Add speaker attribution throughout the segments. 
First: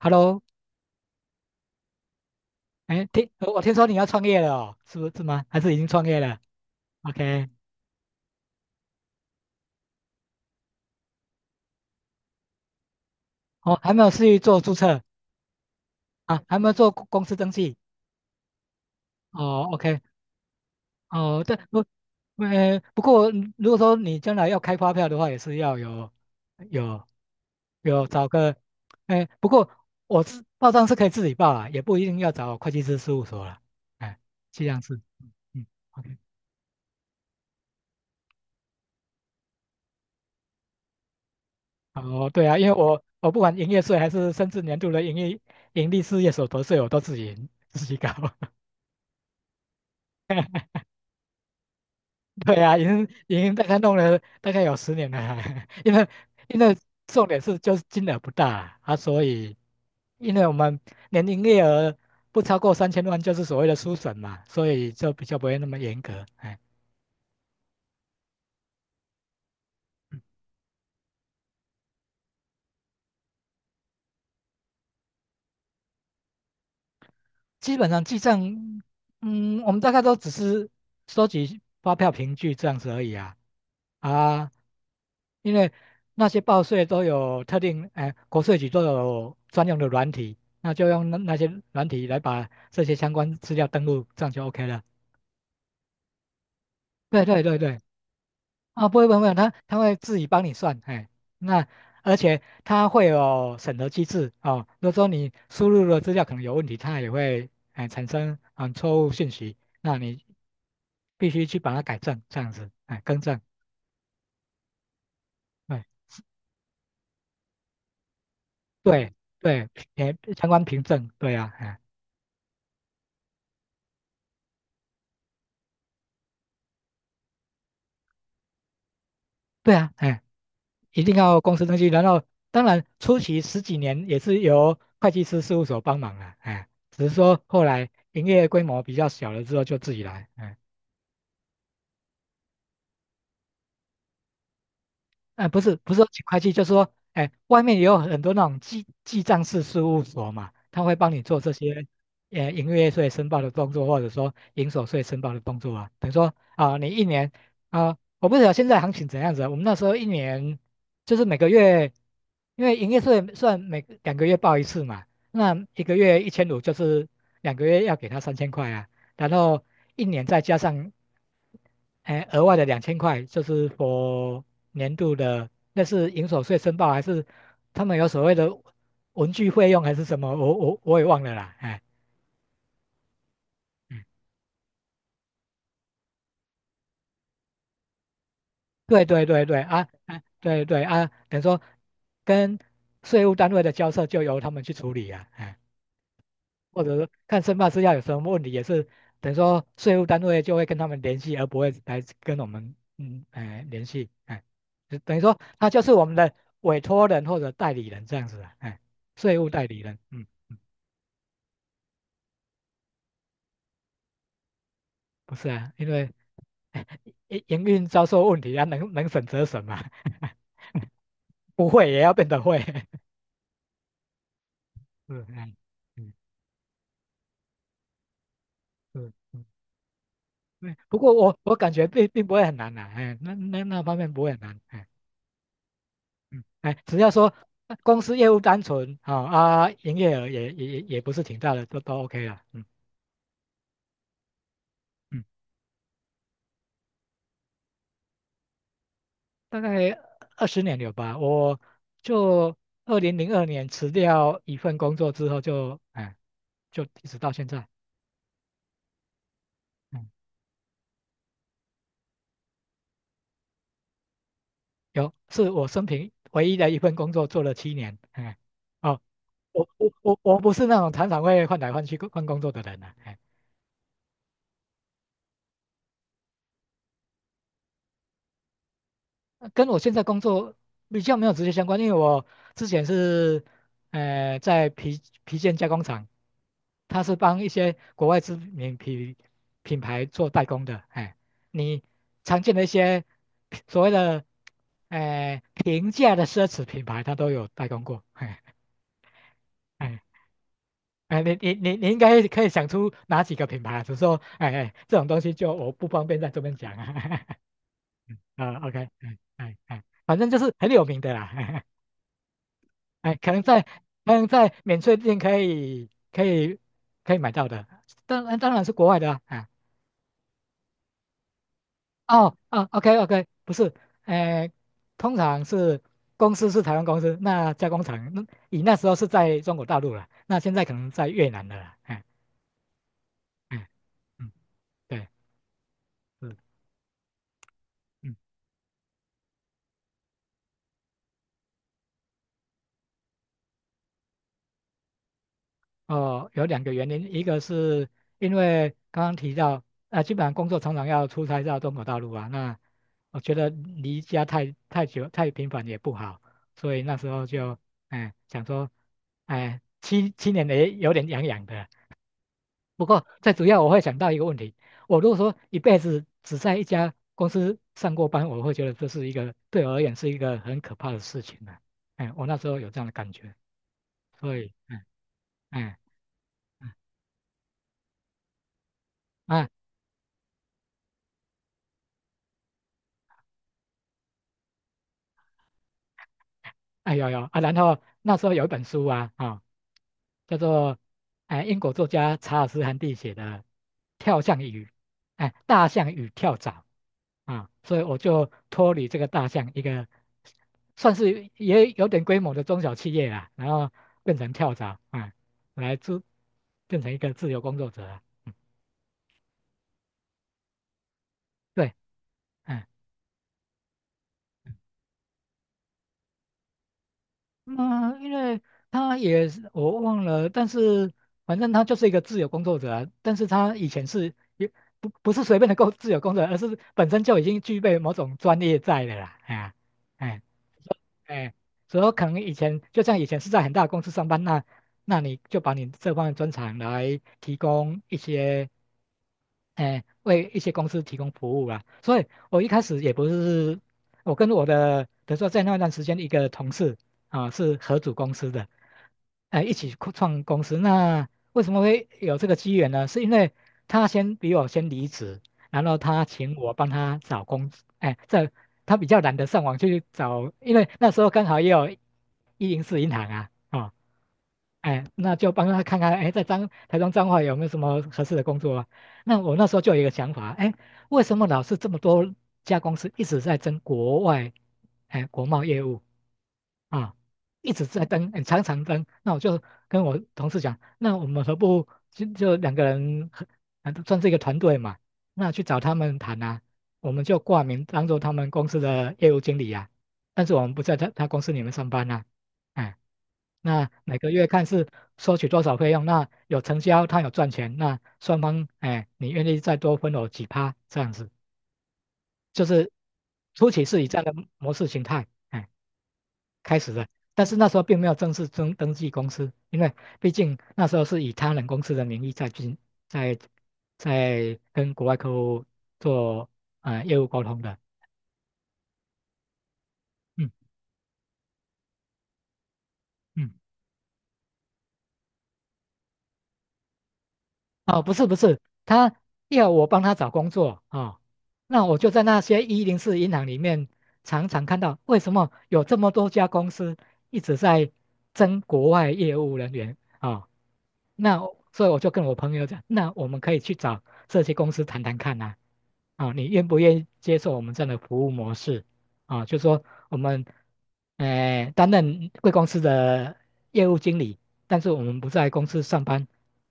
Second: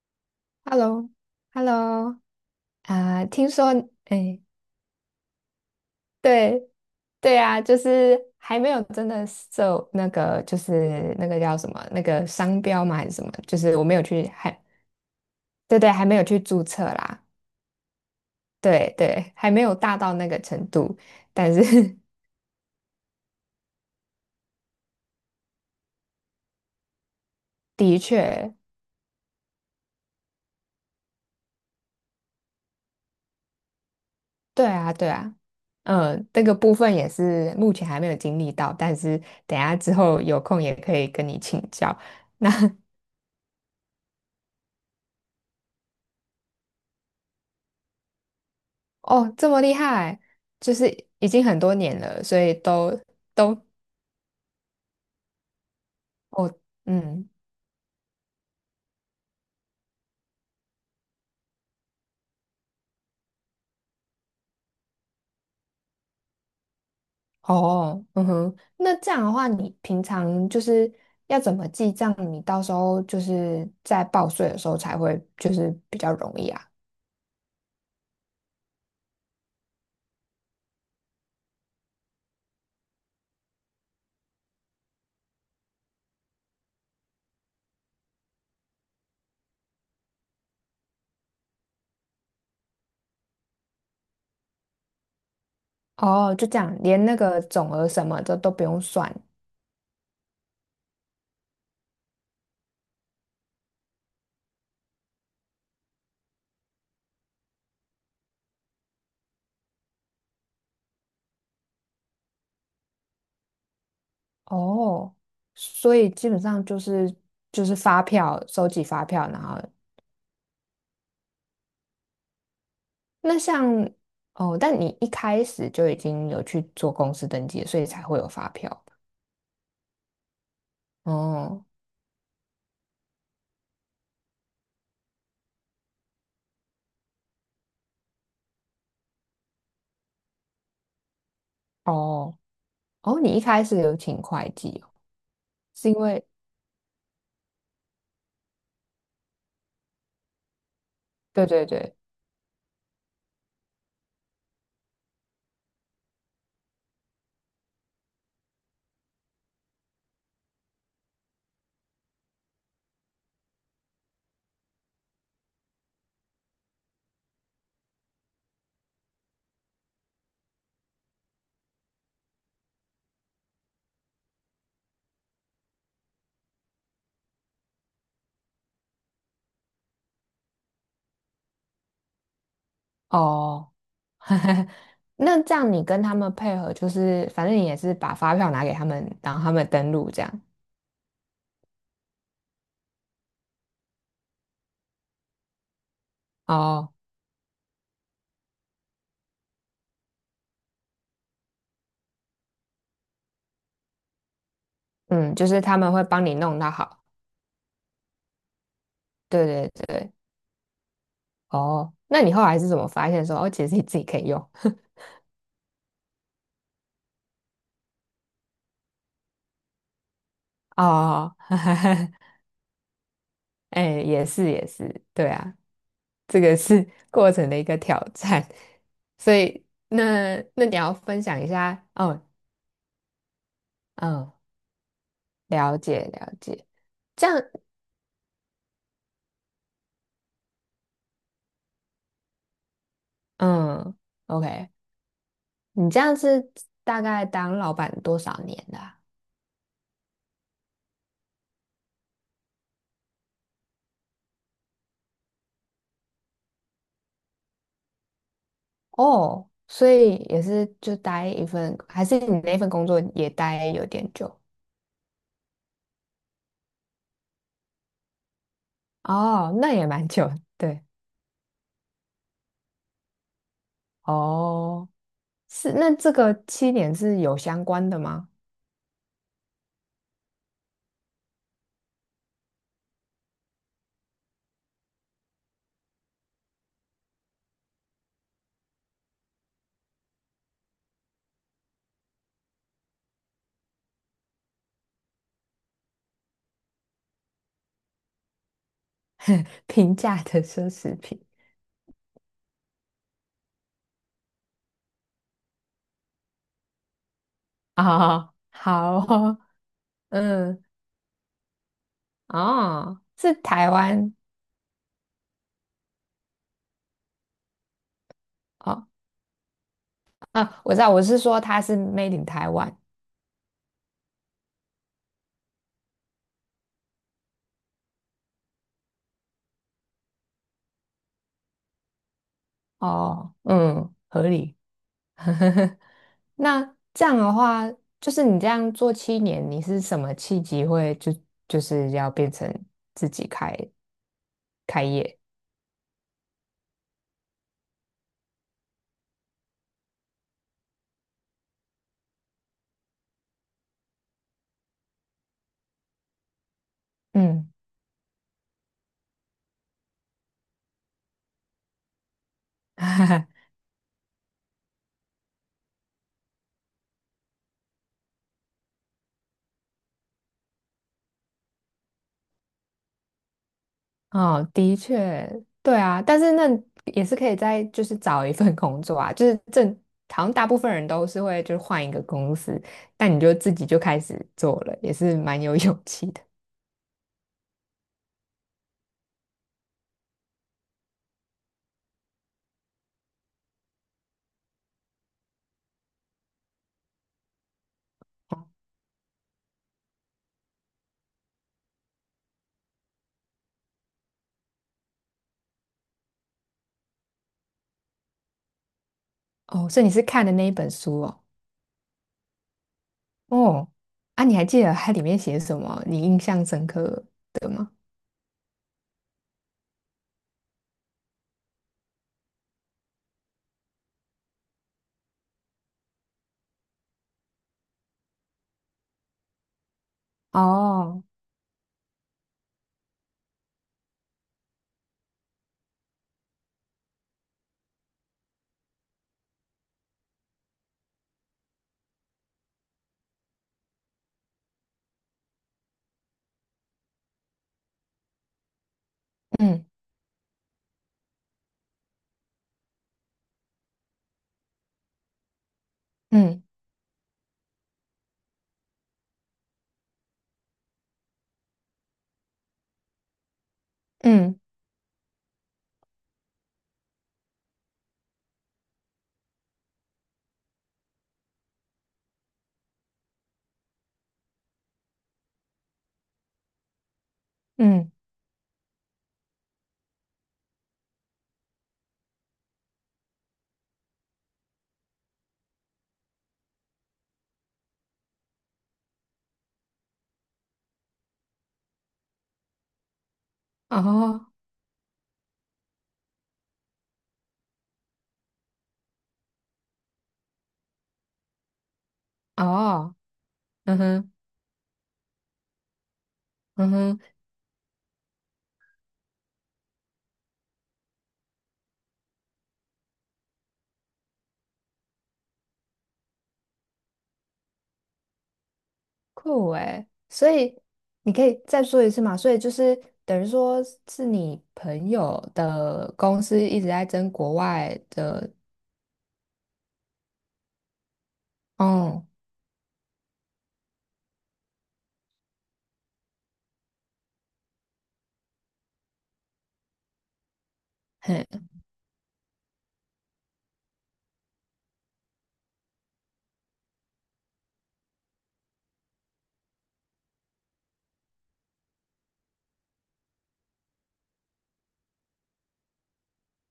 Speaker 1: Hello，
Speaker 2: Hello,Hello,
Speaker 1: 哎，
Speaker 2: 啊，
Speaker 1: 听
Speaker 2: 听
Speaker 1: 呃我
Speaker 2: 说，
Speaker 1: 听说你要创
Speaker 2: 哎，
Speaker 1: 业了哦，是不是吗？还是已经创业了
Speaker 2: 对，对
Speaker 1: ？OK，
Speaker 2: 啊，就是还没有真的受那个，就是那个叫什么，那个商标嘛还是什么，就是
Speaker 1: 哦，
Speaker 2: 我
Speaker 1: 还
Speaker 2: 没
Speaker 1: 没
Speaker 2: 有
Speaker 1: 有
Speaker 2: 去，
Speaker 1: 去
Speaker 2: 还，
Speaker 1: 做注册
Speaker 2: 对对，还没有去
Speaker 1: 啊，还
Speaker 2: 注
Speaker 1: 没有
Speaker 2: 册
Speaker 1: 做公
Speaker 2: 啦，
Speaker 1: 公司登记。
Speaker 2: 对对，还没
Speaker 1: 哦
Speaker 2: 有大
Speaker 1: ，OK，
Speaker 2: 到那个程度，
Speaker 1: 哦，
Speaker 2: 但
Speaker 1: 对，不，
Speaker 2: 是
Speaker 1: 不过如果说你将来要开发票的话，也是要有有
Speaker 2: 的
Speaker 1: 找
Speaker 2: 确，
Speaker 1: 个，哎，不过我是报账是可以自己报啦，也不一定要找会计师事务所啦。哎，这
Speaker 2: 对
Speaker 1: 样
Speaker 2: 啊，
Speaker 1: 是，
Speaker 2: 对啊，
Speaker 1: 嗯 o k，
Speaker 2: 嗯，那个部分也是目前还没有经历到，但是等一下之后有空也可以跟你请教。
Speaker 1: 哦，对啊，因为我不管营业税还是甚至年度的营业盈利事业所得税，我都自己搞。
Speaker 2: 哦，这么厉害，就是已经很多年了，所以
Speaker 1: 对啊，已
Speaker 2: 都
Speaker 1: 经已经
Speaker 2: 都
Speaker 1: 大概弄了大概有十年了，因为
Speaker 2: 哦，
Speaker 1: 因为重
Speaker 2: 嗯，
Speaker 1: 点是就是金额不大啊，啊所以因为我们年营业额不超过3000万就是所谓的书审嘛，所以就比较不会那么严格。哎，
Speaker 2: 哦，嗯哼，那这样的话，你平常就是要怎么记账？你到时候就是在报税的时候才会就是比较容易啊。
Speaker 1: 基本上记账，嗯，我们大概都只是收集发票凭据这样子而已啊。啊，因为那些报税都有特定，哎、国税局都有专用的软体，那就用那些软体来把这些相关资料登录，这样就 OK 了。
Speaker 2: 哦，就这样，连那
Speaker 1: 对
Speaker 2: 个
Speaker 1: 对对
Speaker 2: 总
Speaker 1: 对，
Speaker 2: 额什么的都不用
Speaker 1: 啊，不会
Speaker 2: 算
Speaker 1: 不会，不会他会自己帮你算，哎，那而且他会有审核机制哦。如果说你输入的资料可能有问题，他也会哎产生错误信息，那你必须去把它改正，这样子，哎，更正，
Speaker 2: 哦，
Speaker 1: 哎，
Speaker 2: 所以基本上就是就是发票，收集发
Speaker 1: 对
Speaker 2: 票，然后
Speaker 1: 对，相关凭证，对啊，哎，
Speaker 2: 那像哦，但你一开始就已经有去做公司登记了所以才会有发票吧
Speaker 1: 对啊，哎。一定要公
Speaker 2: 哦
Speaker 1: 司登记，然后当然初期十几年也是由会计师事务所帮忙了，哎，只是说后来营业规模比较小了之后就自己来，哎
Speaker 2: 哦哦，你一开始有请会计哦
Speaker 1: 哎
Speaker 2: 是
Speaker 1: 不
Speaker 2: 因
Speaker 1: 是说请
Speaker 2: 为
Speaker 1: 会计，就是说，哎，外面也有很多那种记账式事务所嘛，他会帮你做
Speaker 2: 对
Speaker 1: 这
Speaker 2: 对
Speaker 1: 些，
Speaker 2: 对
Speaker 1: 营业税申报的动作，或者说营所税申报的动作啊。等于说啊、你一年啊、我不知道现在行情怎样子啊我们那时候一年就是每个月，因为营业税算每两个月报一次嘛，那1个月1500就是两个月要给他3000块啊，然后一年再加上哎，额外的2000块就是 年度的，那是营所税申报还是他们有所谓的文具费用还是什么？我也忘了啦。哎，
Speaker 2: 哦，
Speaker 1: 嗯，
Speaker 2: 那这样你跟他们配合，就是反正你也是把发票拿给他
Speaker 1: 对
Speaker 2: 们，
Speaker 1: 对
Speaker 2: 让
Speaker 1: 对
Speaker 2: 他
Speaker 1: 对
Speaker 2: 们
Speaker 1: 啊，
Speaker 2: 登录
Speaker 1: 哎，
Speaker 2: 这样。
Speaker 1: 对对啊，等于说跟税务单位的交涉就由他们去处理啊。哎或
Speaker 2: 哦，
Speaker 1: 者是看申办事项有什么问题，也是等于说税务单位就会跟他们联系，而不会来跟我们哎联系，哎，就等于
Speaker 2: 嗯，
Speaker 1: 说
Speaker 2: 就是
Speaker 1: 他
Speaker 2: 他
Speaker 1: 就是
Speaker 2: 们会
Speaker 1: 我们
Speaker 2: 帮
Speaker 1: 的
Speaker 2: 你弄到
Speaker 1: 委
Speaker 2: 好。
Speaker 1: 托人或者代理人这样子啊，哎，税
Speaker 2: 对
Speaker 1: 务代
Speaker 2: 对
Speaker 1: 理人，
Speaker 2: 对，
Speaker 1: 嗯，嗯
Speaker 2: 哦，那你后来是怎么发现说哦，其实你自己可以用？
Speaker 1: 不是啊，因为 哎营运遭受问题啊，能省则省嘛，
Speaker 2: 哦，
Speaker 1: 不会也要变 得会，
Speaker 2: 哎，也是也是，
Speaker 1: 是，
Speaker 2: 对
Speaker 1: 哎
Speaker 2: 啊。
Speaker 1: 嗯
Speaker 2: 这个是 过程的一个挑战。
Speaker 1: 是
Speaker 2: 所
Speaker 1: 嗯，
Speaker 2: 以，那那你
Speaker 1: 对，
Speaker 2: 要
Speaker 1: 不过
Speaker 2: 分
Speaker 1: 我
Speaker 2: 享一
Speaker 1: 我感觉
Speaker 2: 下，
Speaker 1: 并
Speaker 2: 哦，
Speaker 1: 并不会很难呐、哎，那方面不会
Speaker 2: 嗯，
Speaker 1: 很难，哎。
Speaker 2: 了解了
Speaker 1: 嗯，
Speaker 2: 解，
Speaker 1: 哎，只要
Speaker 2: 这
Speaker 1: 说
Speaker 2: 样，
Speaker 1: 公司业务单纯啊啊，营业额也不是挺大的，都 OK 了。嗯
Speaker 2: 嗯，OK,
Speaker 1: 嗯，
Speaker 2: 你这样是大概当老板多少年的啊？
Speaker 1: 大概20年有吧。我就2002年辞掉一份工作之后就，哎就一直到现在。
Speaker 2: 哦，所
Speaker 1: 嗯，
Speaker 2: 以也是就待一份，还是你那份工作也待有点久？
Speaker 1: 有是我生平唯一的一份工作做了七年。哎，哦，
Speaker 2: 哦，
Speaker 1: 我
Speaker 2: 那也
Speaker 1: 我
Speaker 2: 蛮
Speaker 1: 我
Speaker 2: 久的，
Speaker 1: 我不是那
Speaker 2: 对，
Speaker 1: 种常常会换来换去换工作的人呢啊。哎
Speaker 2: 哦，是，那这个七年是有相关的吗？
Speaker 1: 跟我现在工作比较没有直接相关，因为我之前是，在皮件加工厂，它是帮一些国外知名品牌做代工的。哎，你常见的一些所谓的，平价的奢侈品牌，它都有代工过。哎
Speaker 2: 平
Speaker 1: 哎
Speaker 2: 价的奢侈品
Speaker 1: 哎，你应该可以想出哪几个品牌啊？只是说，哎哎，这种东西就我不方便在这边讲啊。
Speaker 2: 啊，
Speaker 1: 啊，OK，
Speaker 2: 好
Speaker 1: 哎
Speaker 2: 哦
Speaker 1: 哎哎，反正就是
Speaker 2: 嗯，
Speaker 1: 很有名的啦。
Speaker 2: 哦，
Speaker 1: 哎，
Speaker 2: 是台
Speaker 1: 可
Speaker 2: 湾
Speaker 1: 能在免税店可以可以买到的，当然是国
Speaker 2: 哦，
Speaker 1: 外的啊。哎
Speaker 2: 啊，我知道，我是说它是 made in
Speaker 1: 哦
Speaker 2: 台
Speaker 1: 哦
Speaker 2: 湾
Speaker 1: ，OK OK，不是，哎，通常是公司是台湾公司，那加工厂那以那时候是在中国大陆了，那现在可能在越南的了啦哎
Speaker 2: 哦，
Speaker 1: 哎
Speaker 2: 嗯，合
Speaker 1: 嗯，
Speaker 2: 理。
Speaker 1: 对，是
Speaker 2: 那这样的话，就
Speaker 1: 嗯。
Speaker 2: 是你这样做七年，你是什么契机会就就是要变成自己开开业？
Speaker 1: 哦，有两个原因，一个是因为刚刚提到，啊，基本上工作常常要出差到中国大陆啊，那我觉得离家太久太频繁也不好，所以那时候
Speaker 2: 嗯，
Speaker 1: 就，哎，想说，哎，七年也有点痒痒的。不过最 主要我会想到一个问题，我如果说一辈子只在一家公司上过班，我会觉得这是一个对我而言是一个很可怕的事情啊。哎，我那时候有这样的感觉，所
Speaker 2: 哦，
Speaker 1: 以，
Speaker 2: 的
Speaker 1: 嗯
Speaker 2: 确，对
Speaker 1: 嗯。
Speaker 2: 啊，但是那
Speaker 1: 嗯
Speaker 2: 也是可以再就是找一份工作啊，就是
Speaker 1: 啊。
Speaker 2: 正好像大部分人都是会就是换一个公司，但你就自己就开始做了，也是蛮有勇气的。
Speaker 1: 哎有有啊，然后那时候有一本书啊，啊、叫做哎英国作家查尔斯·韩蒂写的《跳象与哎大象与跳蚤》啊，所以我就脱离这个大象一个算是也有点规模的中小企业啦，然后变成跳蚤啊，来自变成一个自由工作者啊，嗯
Speaker 2: 哦，所以你是看的那一本书哦，
Speaker 1: 对，嗯。
Speaker 2: 哦，啊，你还记得它里面写什么？你印象深刻的吗？
Speaker 1: 嗯，因为他也是我忘了，但是反正他就是一个自由工作者啊但是他以前是也不是随便的自由工作者，而是本身就已经具备某种专业在的啦。哎呀哎
Speaker 2: 哦，
Speaker 1: 哎，所以可能以前就像以前是在很大的公司上班，那那你就把你这方面专长来提供一些哎，为一些公司提供服务啊。所以我一开始也不是，我跟我的，比如说在那段时间一个同事啊，是合组公司的，哎，一
Speaker 2: 嗯
Speaker 1: 起扩创公司。那为什么会有这个机缘呢？是因为他先比我先离职，然后他请
Speaker 2: 嗯
Speaker 1: 我帮他找工，哎，他比较懒得上网去找，因为那时候刚好也有一零四银行啊，哦，
Speaker 2: 嗯
Speaker 1: 哎，那就帮他看看，哎，在台中彰化有没有什么合适的工作啊？那我那时候就有一个想法，哎，为什么老是这么多家公司一直在争国外，哎，国贸业务？啊，一直在
Speaker 2: 嗯，
Speaker 1: 登，欸常常登。那我就跟我同事讲，那我们何不就两个人合，啊算是一个团队嘛？那去找他们谈啊，我们就挂名当做他们公司的业务经理啊，但是我们不在他公司里面上班啊。哎，那每个月
Speaker 2: 哦
Speaker 1: 看是收取多少费用，那有成交，他有赚钱，那双方哎，你愿意再多分我几趴这样子，就是
Speaker 2: 哦，
Speaker 1: 初期
Speaker 2: 嗯
Speaker 1: 是以这样
Speaker 2: 哼
Speaker 1: 的模式形态。哎开
Speaker 2: 嗯
Speaker 1: 始的，
Speaker 2: 哼。
Speaker 1: 但是那时候并没有正式登记公司，因为毕竟那时候是以他人公司的名义在进在在跟国外客户做业务沟通的。
Speaker 2: 酷诶，所
Speaker 1: 嗯
Speaker 2: 以你可以再说一次嘛？所以就是等于
Speaker 1: 嗯。
Speaker 2: 说是你朋友的公司一直在争国外
Speaker 1: 哦，不是不
Speaker 2: 的，
Speaker 1: 是，他要我帮他找工作啊、哦，那我就在
Speaker 2: 哦，
Speaker 1: 那些一零四银行里面常常看到，为什么有这么多家公司一直在争国外业务人员啊、哦？那
Speaker 2: 嘿，
Speaker 1: 所以我就跟我朋友讲，那我们可以去找这些公司谈谈看呐、啊，啊你愿不愿意接受我们这样的服务模式？啊，就说我们，担任贵公司的业务经理，但是我们不在公司上班，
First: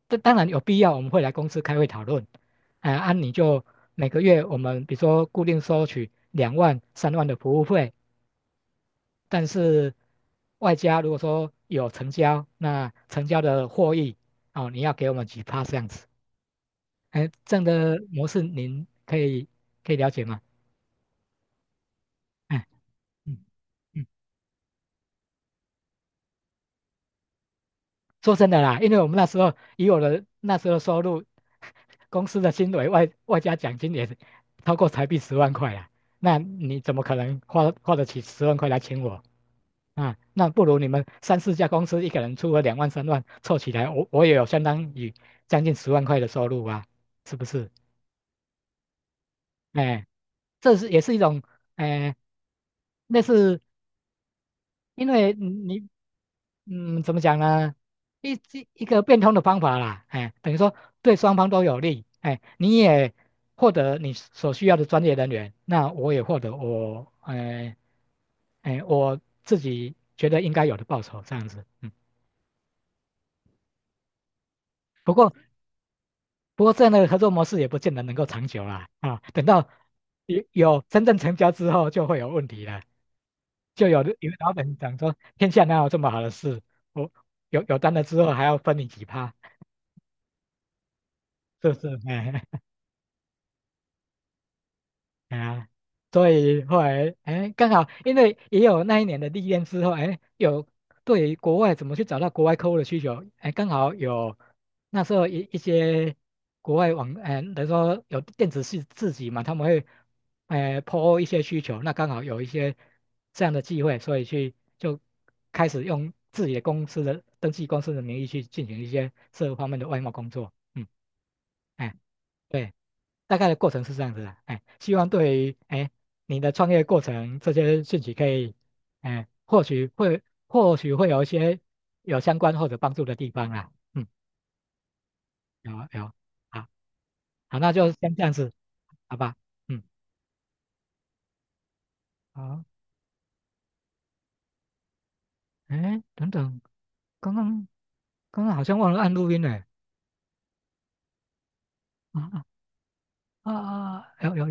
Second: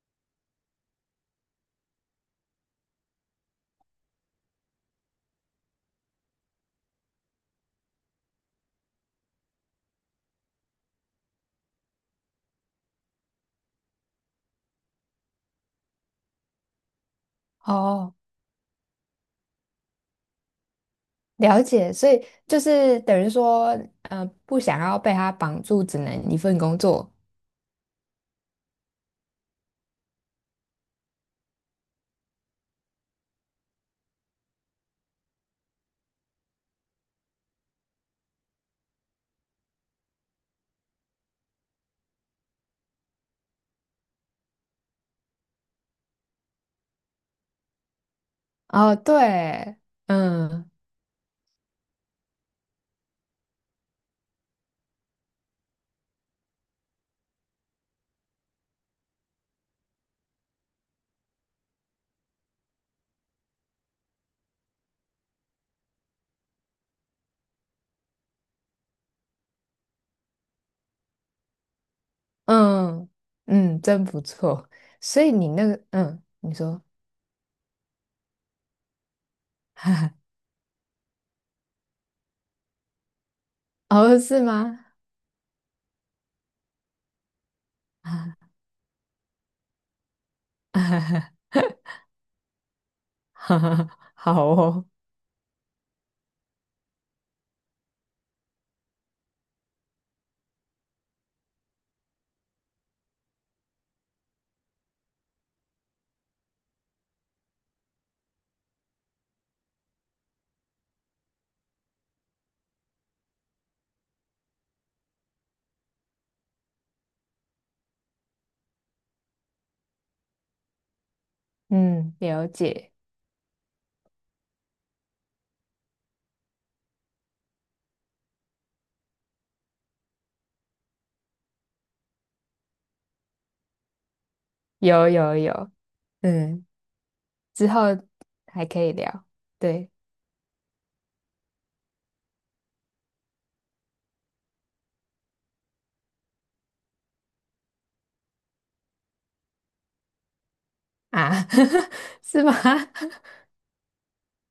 Speaker 1: 这当然有必要，我们会来公司开会讨论。哎、按你就每个月我们比如说固定收取两万、三万的服务费，但是外加如果说有成交，那成交的获益哦，你要给我们几趴这样子。哎，这样的
Speaker 2: 哦，
Speaker 1: 模式您可以了解吗？
Speaker 2: 了解。所以就
Speaker 1: 哎，
Speaker 2: 是等于
Speaker 1: 嗯
Speaker 2: 说，
Speaker 1: 嗯。
Speaker 2: 嗯，不想要被他绑住，只能一份工作。
Speaker 1: 说真的啦，因为我们那时候以我的那时候的收入，公司的薪水外加奖金也是超过台币十万块啊，那你怎么可能花得起十万块来请我啊？那不如你们三四家公司一个人出个两万三万凑起来，我也有相当于将近十万块的收入啊，是不是？
Speaker 2: 哦，对，
Speaker 1: 哎，
Speaker 2: 嗯
Speaker 1: 这是也是一种哎类似因为嗯你嗯怎么讲呢？一个变通的方法啦，哎，等于说对双方都有利，哎，你也获得你所需要的专业人员，那我也获得我哎哎我自己觉得应该有的报酬，这样子。嗯，
Speaker 2: 嗯嗯，真不错。
Speaker 1: 不
Speaker 2: 所
Speaker 1: 过
Speaker 2: 以你那个，嗯，你
Speaker 1: 这
Speaker 2: 说，
Speaker 1: 样的合作模式也不见得能够长久啦，啊，等到 有真正成交之后就会有问题了，就
Speaker 2: 哦，
Speaker 1: 有的
Speaker 2: 是
Speaker 1: 老板
Speaker 2: 吗？
Speaker 1: 讲说天下哪有这么好的事，我有单了之后还 要分你几趴。
Speaker 2: 哈哈
Speaker 1: 是不是？哎哎
Speaker 2: 好哦。
Speaker 1: 哎呀，所以后来哎，刚好因为也有那一年的历练之后，哎，有对于国外怎么去找到国外客户的需求，哎，刚好有那时候一些国外网，哎，等于说有电子系自己嘛，他们会哎 po 一些需求，那刚好有一些这样的机会，所以去就开始用自己的公司的登记公司的名义去进行一些这方面的外贸工作，嗯，哎，
Speaker 2: 嗯，了
Speaker 1: 对。
Speaker 2: 解，
Speaker 1: 大概的过程是这样子的，哎，希望对于哎你的创业过程这些兴息可以，哎，或许会有一些相关或者帮助的地方啦，嗯，
Speaker 2: 有有
Speaker 1: 有
Speaker 2: 有，
Speaker 1: 有，
Speaker 2: 嗯，
Speaker 1: 好，好，
Speaker 2: 之
Speaker 1: 那
Speaker 2: 后
Speaker 1: 就先这样子，
Speaker 2: 还可以
Speaker 1: 好
Speaker 2: 聊，
Speaker 1: 吧，嗯，
Speaker 2: 对
Speaker 1: 好，哎，等等，刚刚刚刚好像忘了按录音呢，
Speaker 2: 啊，是
Speaker 1: 啊
Speaker 2: 吗？
Speaker 1: 啊啊啊，有有有。